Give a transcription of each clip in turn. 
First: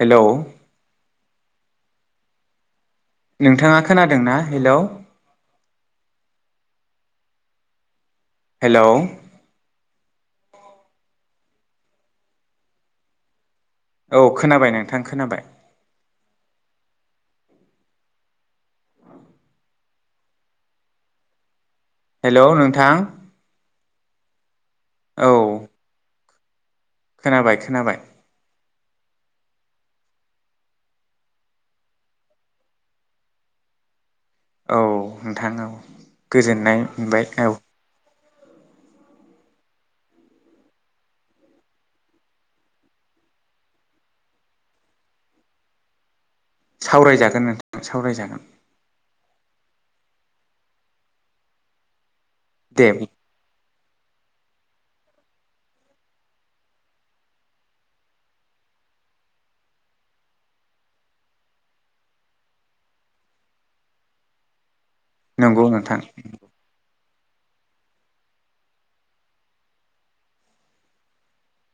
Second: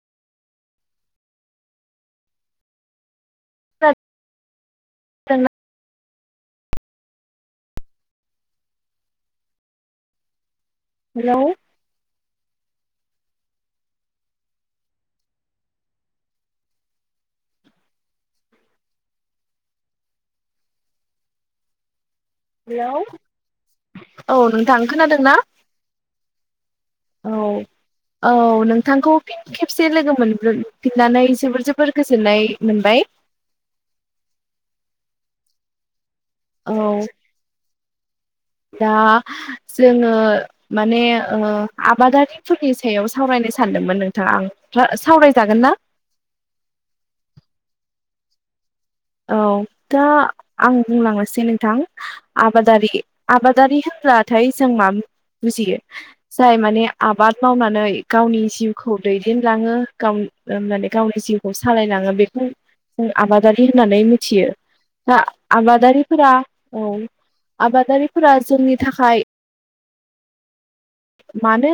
Hello नोंथाङा खोनादों ना हेलौ हेलौ हेलौ हेलौ औ खोनाबाय नोंथां खोनाबाय हेलौ नोंथां। औ नों थां खोनादों औ ना? खोनाबाय खोनाबाय नोंथखौ फिन खेबसे लोगो मोनफिननानै जोबोर जोबोर गोजोननाय मोनबाय। औ नोंथां औ औ गोजोननाय मोनबाय औ। दा जोङो माने आबादारिफोरनि सायाव सावरायनो सानदोंमोन नोंथाङा आं सावरायजागोन ना? सावरायजागोन नोंथां सावरायजागोन औ दा आं बुंलांनोसै नोंथां। दे आबादारि आबादारि ब्लाथाय जों मा बुजियो जाय माने आबाद मावनानै गावनि जिउखौ दैदेनलाङो गाव माने गावनि जिउखौ सालायलाङो बेखौ जों आबादारि होननानै मिथियो। दा नंगौ नोंथां आबादारिफोरा औ आबादारिफोरा जोंनि थाखाय मानो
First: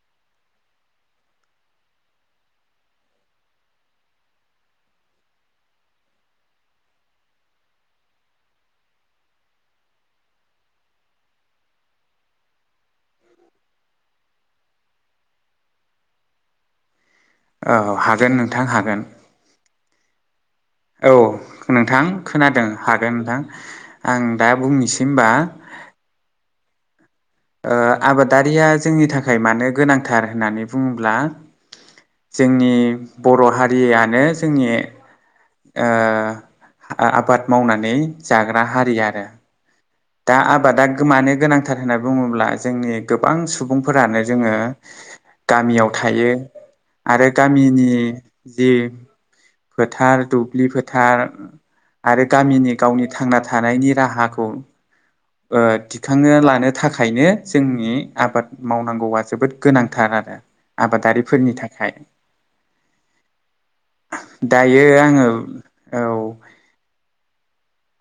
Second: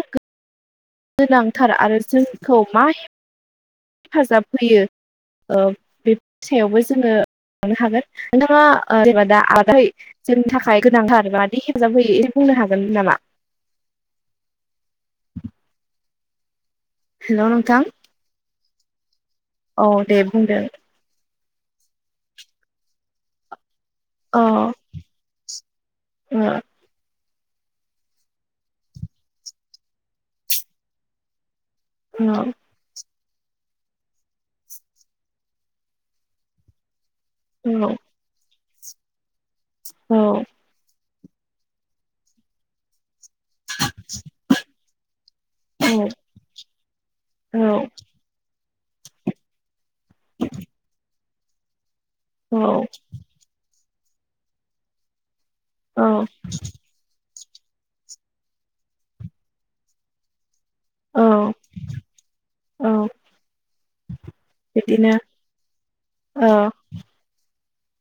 गोनांथार आरो जोंखौ मा हेफाजाब होयो बे सायावबो जोङो लांनो हागोन नोंथाङा जेनबा दा आदै जोंनि थाखाय गोनांथार बादि हेफाजाब होयो बुंनो हागोन नामा? हेलौ औ नोंथां हागोन नोंथां हागोन। गोन औ दे बुंदो औ नोंथां खोनादों हागोन नोंथां। आं औ दा बुंनिसै ओमबा औ आबादारिया जोंनि थाखाय मानो गोनांथार होननानै बुङोब्ला औ जोंनि बर' हारियानो जोंनि आ आबाद औ मावनानै जाग्रा ना हारि आरो। दा औ आबा दा गो मानो गोनांथार होनना बुंङोब्ला जोंनि गोबां सुबुंफोरानो जोंङो गामियाव थायो आरो गामिनि जि फोथार दुब्लि फोथार आरो गामिनि गावनि थांना थानायनि राहाखौ ओ औ थिखांना लानो थाखायनो जोंनि आबाद मावनांगौआ जोबोद गोनांथार आरो। औ आबादारिफोरनि थाखाय औ दायो बिदिनो आंङो औ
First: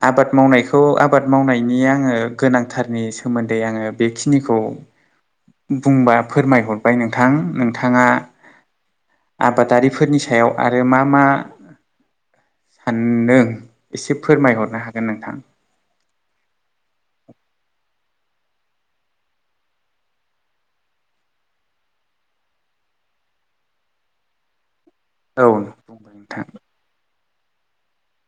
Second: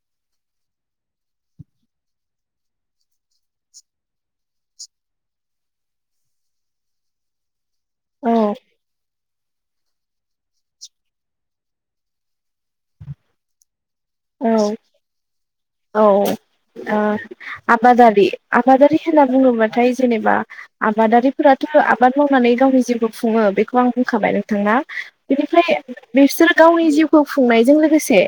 आबाद मावनायखौ आबाद मावनायनि आंङो गोनांथारनि सोमोन्दै आंङो बेखिनिखौ बुंबा फोरमायहरबाय नोंथां थांङा औ आबादारिफोरनि सायाव आरो मा मा सान्दों एसे औ फोरमायहरनो हागोन नोंथां। औ ओ आबादारि आबादारि होनना बुबुंङोबाथाय जेनेबा आबादारिफोराथ' आबाद मावनानै गावनि जिउखौ खुंङो बेखौ आं बुंखाबाय नोंथां ना औ बिनिफ्राय बुंबाय नोंथां बिसोरो गावनि जिउ खौ फुंनायजों लोगोसे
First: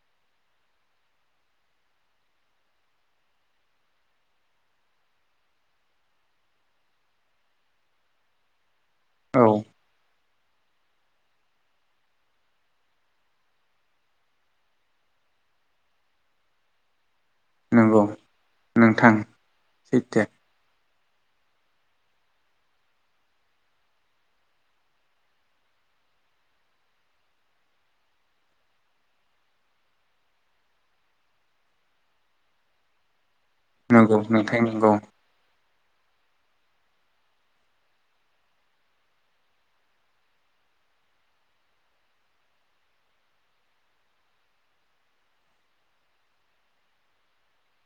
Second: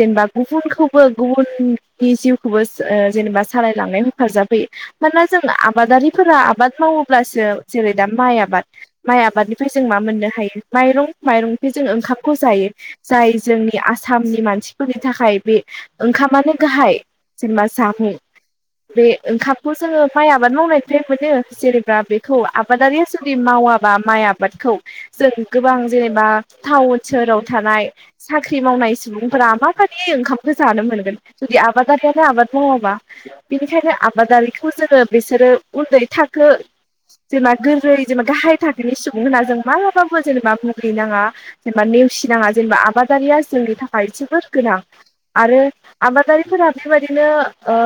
जेनेबा गुबुनखौबो गुबुन नि जिउखौबो सो ओ जेनेबा सालायलांनाय हेफाजाबै मानोना जों आबादारिफोरा आबाद मावोब्लासो जेरै दा माइ आबाद माइ औ आबादनिफ्राय जों मा मोननो हायो माइरं माइरंफि जोंङो ओंखामखौ जायो जाय जोंनि आसामनि मानसिफोरनि थाखाय बे ओंखामानो गाहाय जेनमा नंगौ जामुं बे नोंथां ओंखामखौ जोंङो सैथो माइ आबाद मावनाय जे मोनो जेनेबा बेखौ आबादारिया सोरनि मावाबा माइ आबादखौ जों गोबां जेनेबा टाउन सोहोराव थानाय साख्रि मावनाय सुबुंफोरा माबायदि ओंखामखौ जानो मोनगोन। जुदि आबादारियानो आबाद मावाबा बिनिखायनो नंगौ नोंथां आबादारिखौ नंगौ जोंङो बिसोरो उन्दै थार खो जेनबा गोरलै जेनबा गाहाय थाखोनि सुबुं होनना जों माबाबो जेनेबा मुगैनांङा जेनेबा नेवसिनांङा जेनेबा आबादारिया जोंनि थाखाय जोबोद गोनां, आरो आबादारिफोरा बेबायदिनो ओ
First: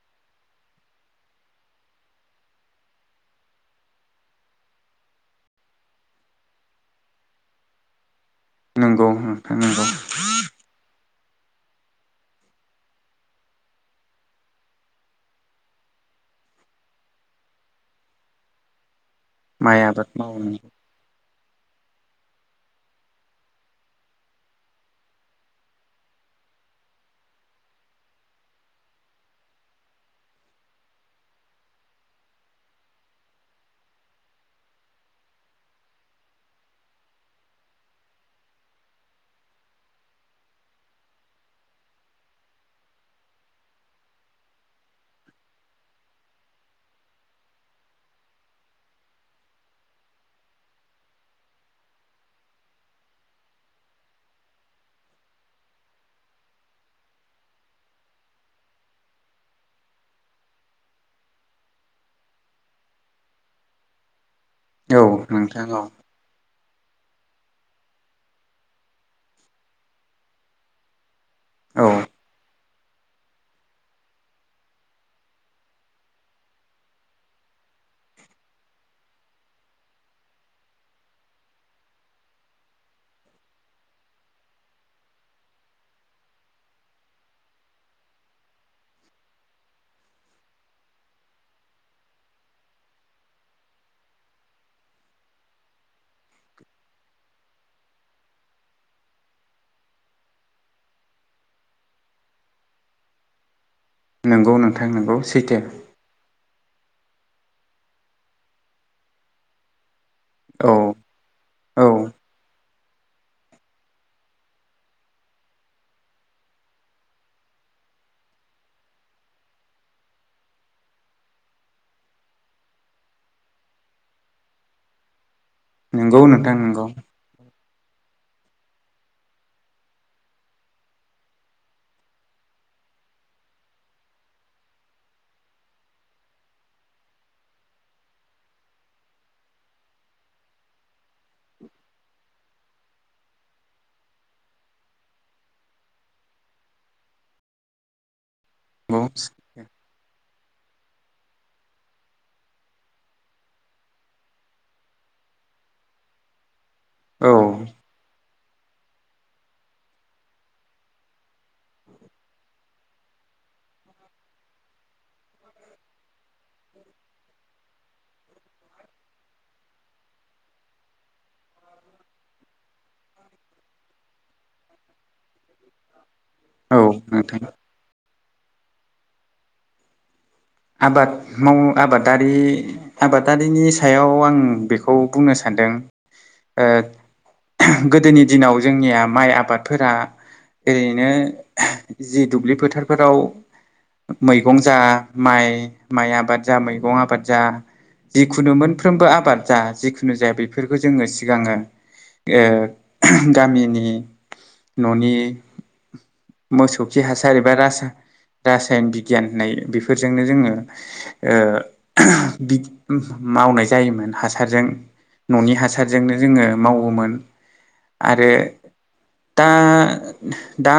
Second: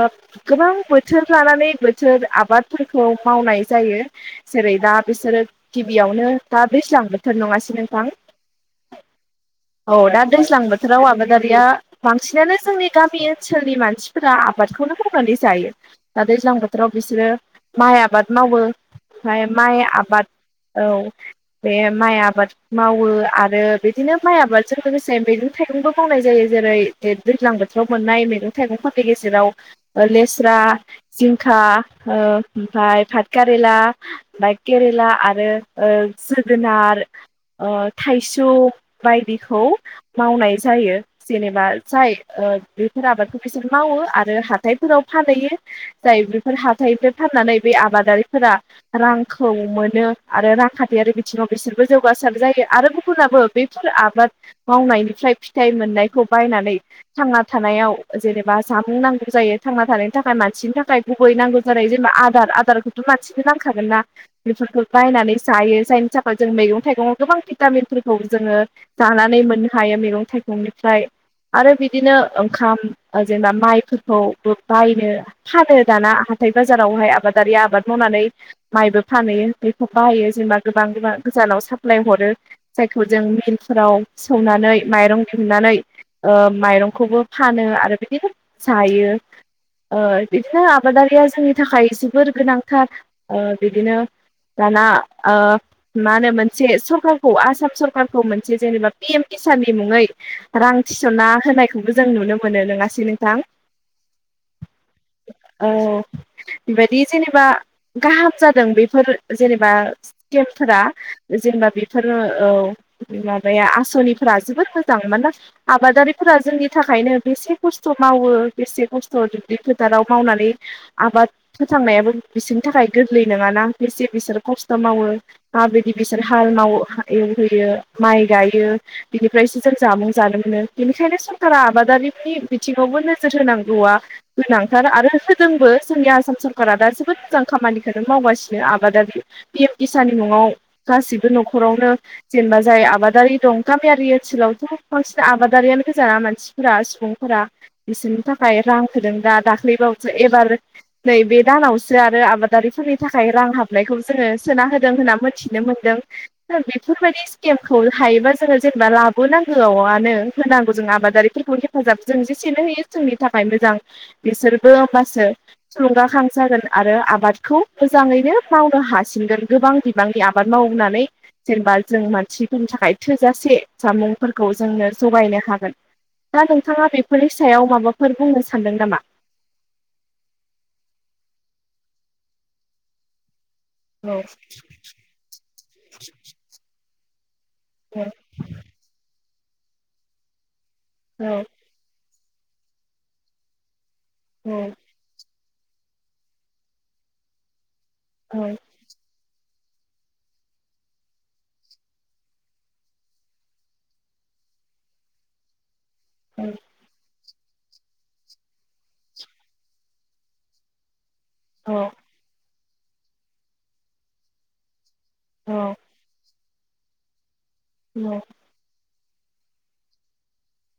गोबां बोथोर लानानै बोथोर आबादफोरखौ मावनाय जायो जेरै दा बिसोरो गिबियावनो दा दैज्लां बोथोर नंङासै नोंथां? नोंगौ नोंथां नोंगौ। राव आबादारिया बांसिनानो जोंनि गामि ओनसोलनि मानसिफोरा आबादखौनो मावनानै जायो दा दैज्लां बोथोराव बिसोरो माइ आबाद मावो। फाय माइ आबाद औ बे माइ आबाद मावो आरो बिदिनो माइ आबादजों लोगोसे मैगं थाइगंबो मावनाय जायो जेरै ए दैज्लां बो थोराव मोननाय मैगं थाइगंफोरनि गेजेराव ओ लेस्रा जिंखा ओ ओमफाय फाथकारेला ओमफाय केरेला आरो ओ जोगोनार ओ थाइसुम बायदिखौ मावनाय जायो जेनेबा जाय ओ बेफोर आबादखौ बिसोर मावो आरो हाथाइफोराव फानहैयो जाय बेफोर हाथाइफोर फाननानै बे आबादारिफोरा रांखौ मोनो आरो रांखान्थियारि बिथिंङाव बिसोरबो जौगासार जायो आरो गुबुनाबो बेफोर आबाद मावनायनिफ्राय फिथाइ मोननायखौ बायनानै थांना थानायाव जेनेबा जामुं नांगौ जायो थांना थानायनि थाखाय मानसिनि थाखाय गुबै नांगौ जानाय जेनेबा आदार आदारखौथ' मानसिनो नांखागोन ना बिफोरखौ औ बायनानै नोंथां औ जायो जायनि थाखाय जों मैगं। थाइगं आव गोबां भिटामिनफोरखौ जोङो जानानै मोननो हायो मैगं थाइगंनिफ्राय। आरो औ बि। ओंखाम ओ जेनेबा माइफोरखौबो बायनो फानो दाना हाथाय बाजारावहाय आबादारि आबाद मावनानै माइबो फानहैयो बेखौ बायो जेनेबा गोबां गोबां गोजानाव साप्लाय हरो जायखौ जों मिलफोराव सौनानै माइरं दिहुननानै ओ माइरं। खौबो फानो आरो बिदिनो जायो ओ बिदिनो आबादारिया जोंनि थाखाय जोबोर गोनांथार ओ बिदिनो दाना ओ मानो मोनसे सरखारखौ आसाम सरखारखौ मोनसे जेनेबा पि एम किसाननि मुङै रां थिसनना होनाय। खौबो जों नुनो मोनो नङासै नोंथां। नोंगौ नोंथां नोंगौ सैथो। बिबादि जेनेबा गाहाम जादों बेफोरो जेनेबा। सिखिम औ फोरा। जेनबा औ बेफोरो औ माबाया आसनिफोरा जोबोद मोजां मानोना आबादारिफोरा जोंनि। थाखायनो बेसे खस्थ' मावो बेसे खस्थ' दुब्लि फोथाराव मावनानै आबाद फोथांनायाबो बिसिनि थाखाय गोरलै नङाना बिसि बिसोरो खस्थ' मावो। माब्रौयदि नंगौ बिसोर हाल नोंथां माव नंगौ एवहैयो। माइ गायो बिनिफ्रायसो जों जामुं जानो मोनो बेनिखायनो। कारा आबादारिनि बिथिङावबो नोजोर होनांगौआ गोनांथार आरो होदोंबो जोंनि आसाम सरकारा दा जोबोद जां खामानिखोनो मावगासिनो आबादारि पि एम किशाननि मुङाव गासिबो न'खरावनो जेनेबा जाय आबादारि दं गामियारि ओनसोलावथ' बांसिन आबादारियानो गोजा मान सिफोरा सिबुंफोरा बिसोरनि थाखाय। रां नंगौ होदों दा दाख्लै बावैसो एबार नैबे दानावसो आरो आबादारिफोरनि थाखाय रां हाबनायखौ जोङो सोना होदों होनना मिथिनो मोनदों दा बे फोरबायदि औ स्केमखौ हायोबा ज जोङो जेनेबा लाबोनांगौआव आनो होनांगौ जों आबादारि फोरफोरखौ हेफाजाब जों जेसेनो होयो जोंनि थाखाय मोजां बिसोरबो होमबासो थुलुंगाखां जागोन आरो आबादखौ मोजाङैनो मावनो हासिनगोन गोबां बिबांनि आबाद मावनानै जेनेबा जों मानसिफोरनि थाखाय थोजासे जामुंफोरखौ जोंनो जगायनो हागोन। दा औ नोंथाङा बेफोरनि नोंथां सायाव माबा फोर बुंनो सानदों नामा? आबाद माव आबादारि आबादा रिनि औ सायाव आं बेखौ बुंनो सानदों ओ औ गोदोनि दिनाव जोंनिया माइ आ बादफोरा ओरैनो औ जि दुब्लि फोथारफोराव मैगं जा माइ माइ आबाद जा मैगं आबाद जा औ जिखुनु मोनफ्रोमबो आबाद जा जिखुनु जाया बेफोरखौ जोङो सिगाङो ओ ओहो गामिनि न'नि औ मोसौ खि हास सार एबा रासा-रासायन बिगियान होननाय बे फोरजोंनो जोङो ओ औ बि उम मावनाय जायोमोन हासारजों। न'नि हासारजोंनो जोंङो मावोमोन। आरो दा दा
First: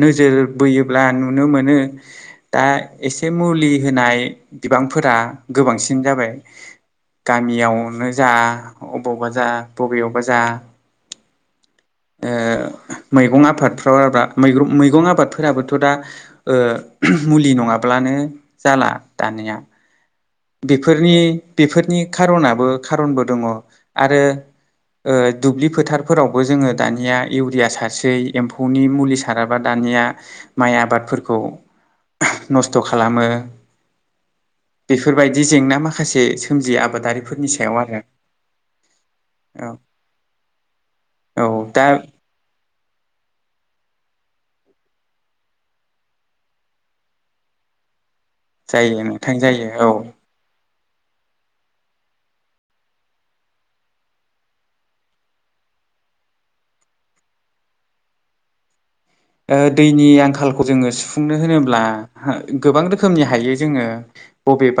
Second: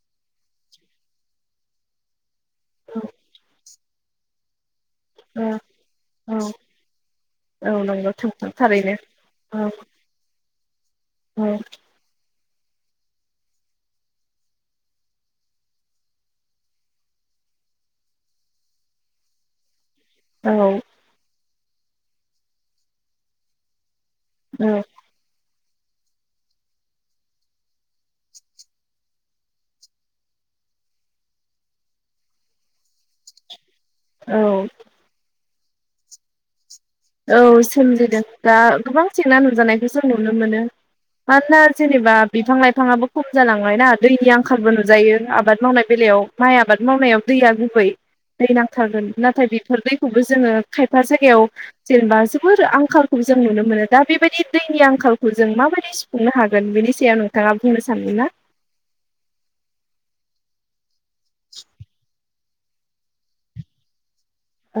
नोजोर बोयोब्ला नुनो मोनो दा एसे मुलि होनाय बिबांफोरा औ गोबांसिन जाबाय औ औ गामियावनो नंगौ जा, थां थारैनो अबावबा‌ जा औ बबेयावबा जा। औ। ओ मैगं आफादफ्राव आ ब्रा मैग्रं-मैगं आबादफोराबोथ' दा ओ मुलि नंङाब्लानो जाला दानिया। औ बेफोरनि बेफोरनि खारनाबो खारनबो दंङ। आरो ओ दुब्लि फोथारफोरावबो जोंङो दानिया इउरिया सारसै, एम्फौनि मुलि साराबा दानिया माइ आबादफोरखौ नस्थ' खालामो। औ। बेफोरबायदि जेंना माखासे सोमजियो औ आबादारिफोरनि सायाव आरो सोमजिदों दा गोबां जेंना औ नुजानायखौ जों नुनो मोनो औ मानोना दा जेनेबा बिफां लाइफाङाबो खम जालां बेहायना दैनि आंखालबो नुजायो आबाद मावनाय बेलायाव माइ आबाद मावनायाव दैया गुबै दै जायो नांथारगोन नोंथां नाथाय जायो बेफोर औ दैखौबो जोंङो खायफा जायगायाव जेनेबा जोबोर आंखालखौ जों नुनो मोनो दा बेबायदि दैनि आंखालखौ जों माबायदि सुफुंनो हागोन बेनि सायाव नोंथाङा बुंनो सानदों ना ओ दैनि आंखालखौ जोंङो सु खुंनो होनोब्ला गोबां रोखोमनि हायो जोंङो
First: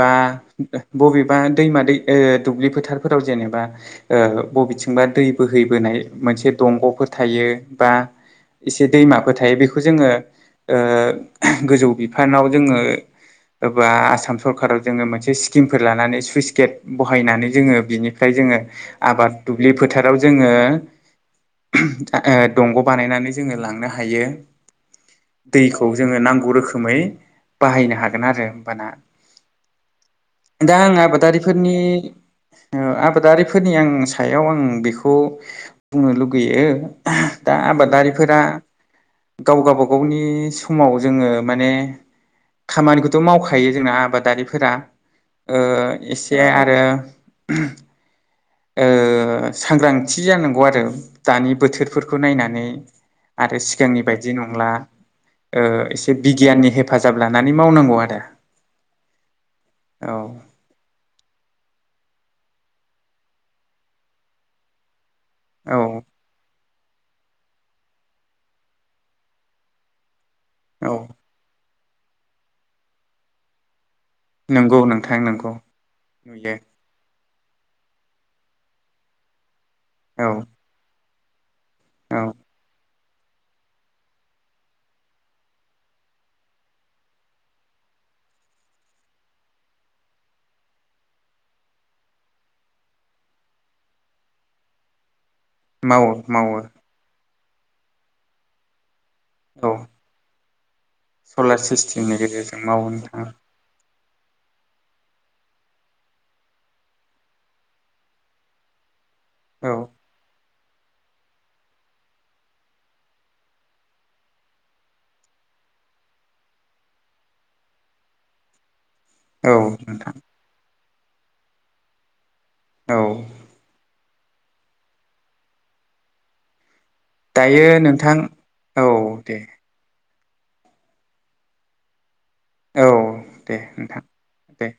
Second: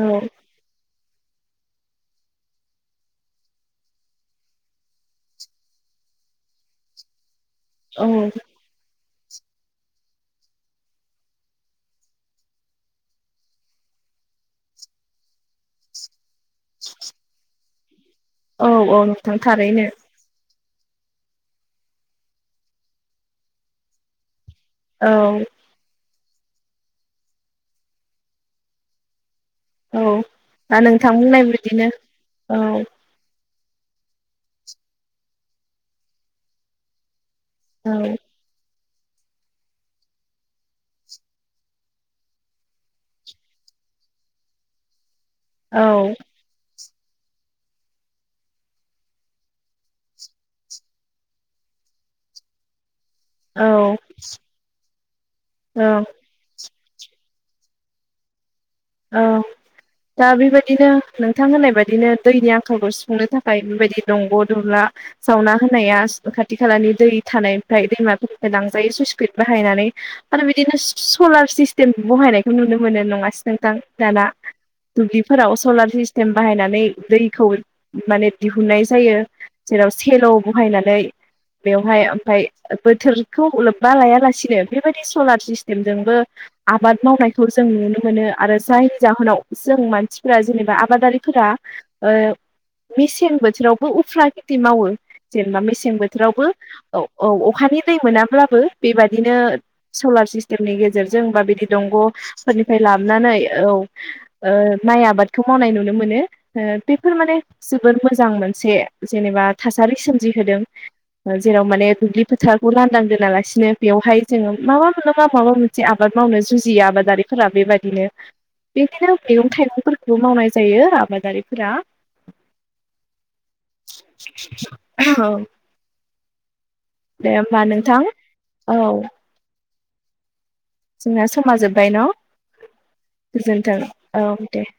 औ बबेबा दैमा दै ओ-दुब्लि फोथारफोराव जेनेबा ओ बबेथिंबा दै बोहैबोनाय मोनसे दंगफोर थायो बा औ इसे दैमा फोथायो बेखौ जोंङो गोजौ बिफानाव जोंङो एबा आसाम सरखाराव जोंङो मोनसे स्किमफोर लानानै सुइस स्टेट बहायनानै जोंङो बिदिनो ओमफाय जोंङो औ औ आबाद नोंथां दुब्लि थारैनो फोथाराव जोंङो आओ दंग बानायनानै जोंङो लांनो हा हायो औ जोंङो नांगौ रोखोमै बाहायनो हागोन आरो होमबाना औ दा आं नोंथां बुंनाय आबादारिफोरनि बिदिनो औ ओ आबादारिफो फोरनि आं सायाव आं बेखौ बुंनो लुगैयो। दा औ आबादारिफोरा गाव गावबागावनि समाव जोङो माने खामानिखौथ' मावखायो जों आबादारिफोरा। ओ औ एसे आरो [unintelligible] ओ सांग्रांथि जानांगौ आरो दानि बोथोरफोरखौ नायनानै। आरो सिगांनि ओं बायदि नंला ओ एसे बिगियाननि हेफ फाजाब लानानै मावनांगौ आरो। औ औ दा बेबायदिनो नों थां होननाय बायदिनो दैनि आंखालखौ सुफुंनो थाखाय बेबायदि दंग' दुंला सावना औ होनाया साखाथि खालानि दै थानायनिफ्राय दैमाफोरनिफ्राय लांजायो सुइसपिड बाहायनानै। आरो बिदिनो औ स-सलार सिस्ट देम बहायनायखौ नुनो मोनो नङा नोंथां दाना नंगौ नोंथां नंगौ दुब्लिफोराव सलार सिस्टेम नुयो बाहायनानै दै खौ माने दिहुननाय जायो। जेराव सेल' औ बहायनानै बेवहाय औ ओमफाय बोथोरखौ लोब्बा लायालासिनो बेबायदि सलार सिस्टेमजोंबो आबाद मावनायखौ जों नुनो मोनो आरो जायनि जाहोनाव जों मानसिफोरा जेनेबा आबादारिफोरा ओ मेसें बोथोरावबो उफ्रा खेथि मावो। जेनेबा मेसें मावो बोथोरावबो मावो औ औ अखानि दै मोनाब्लाबो बेबायदिनो औ सलार सिस टेमनि गे सेरजों बा सलार बिदि दंनि सिस्टेमनि गेजेरजों फोरनिफाय मावो लाब नोंथां नानै औ ओ माइ आबादखौ मावनाय नुनो मोनो ओ बेफोर माने जोबोर मोजां मोनसे जेनेबा औ थासारि सोमजिहोदों। ओ जेराव माने दुब्लि फोथारखौ लान्दां दोनालासिनो बेवहाय जोङो माबा मोनलाबा माबा मोनसे आबाद मावनो जुजियो आबादारिफोरा बेबायदि दिनो बेदिनो मैगं औ नोंथां थाइगंफोरखौबो मावनाय जायो आ बादारिफोरा औ औ दे होमबा दायो नोंथां औ दे जोंना समा जोब्बाय न' औ दे गोजोन्थों नोंथां औ दे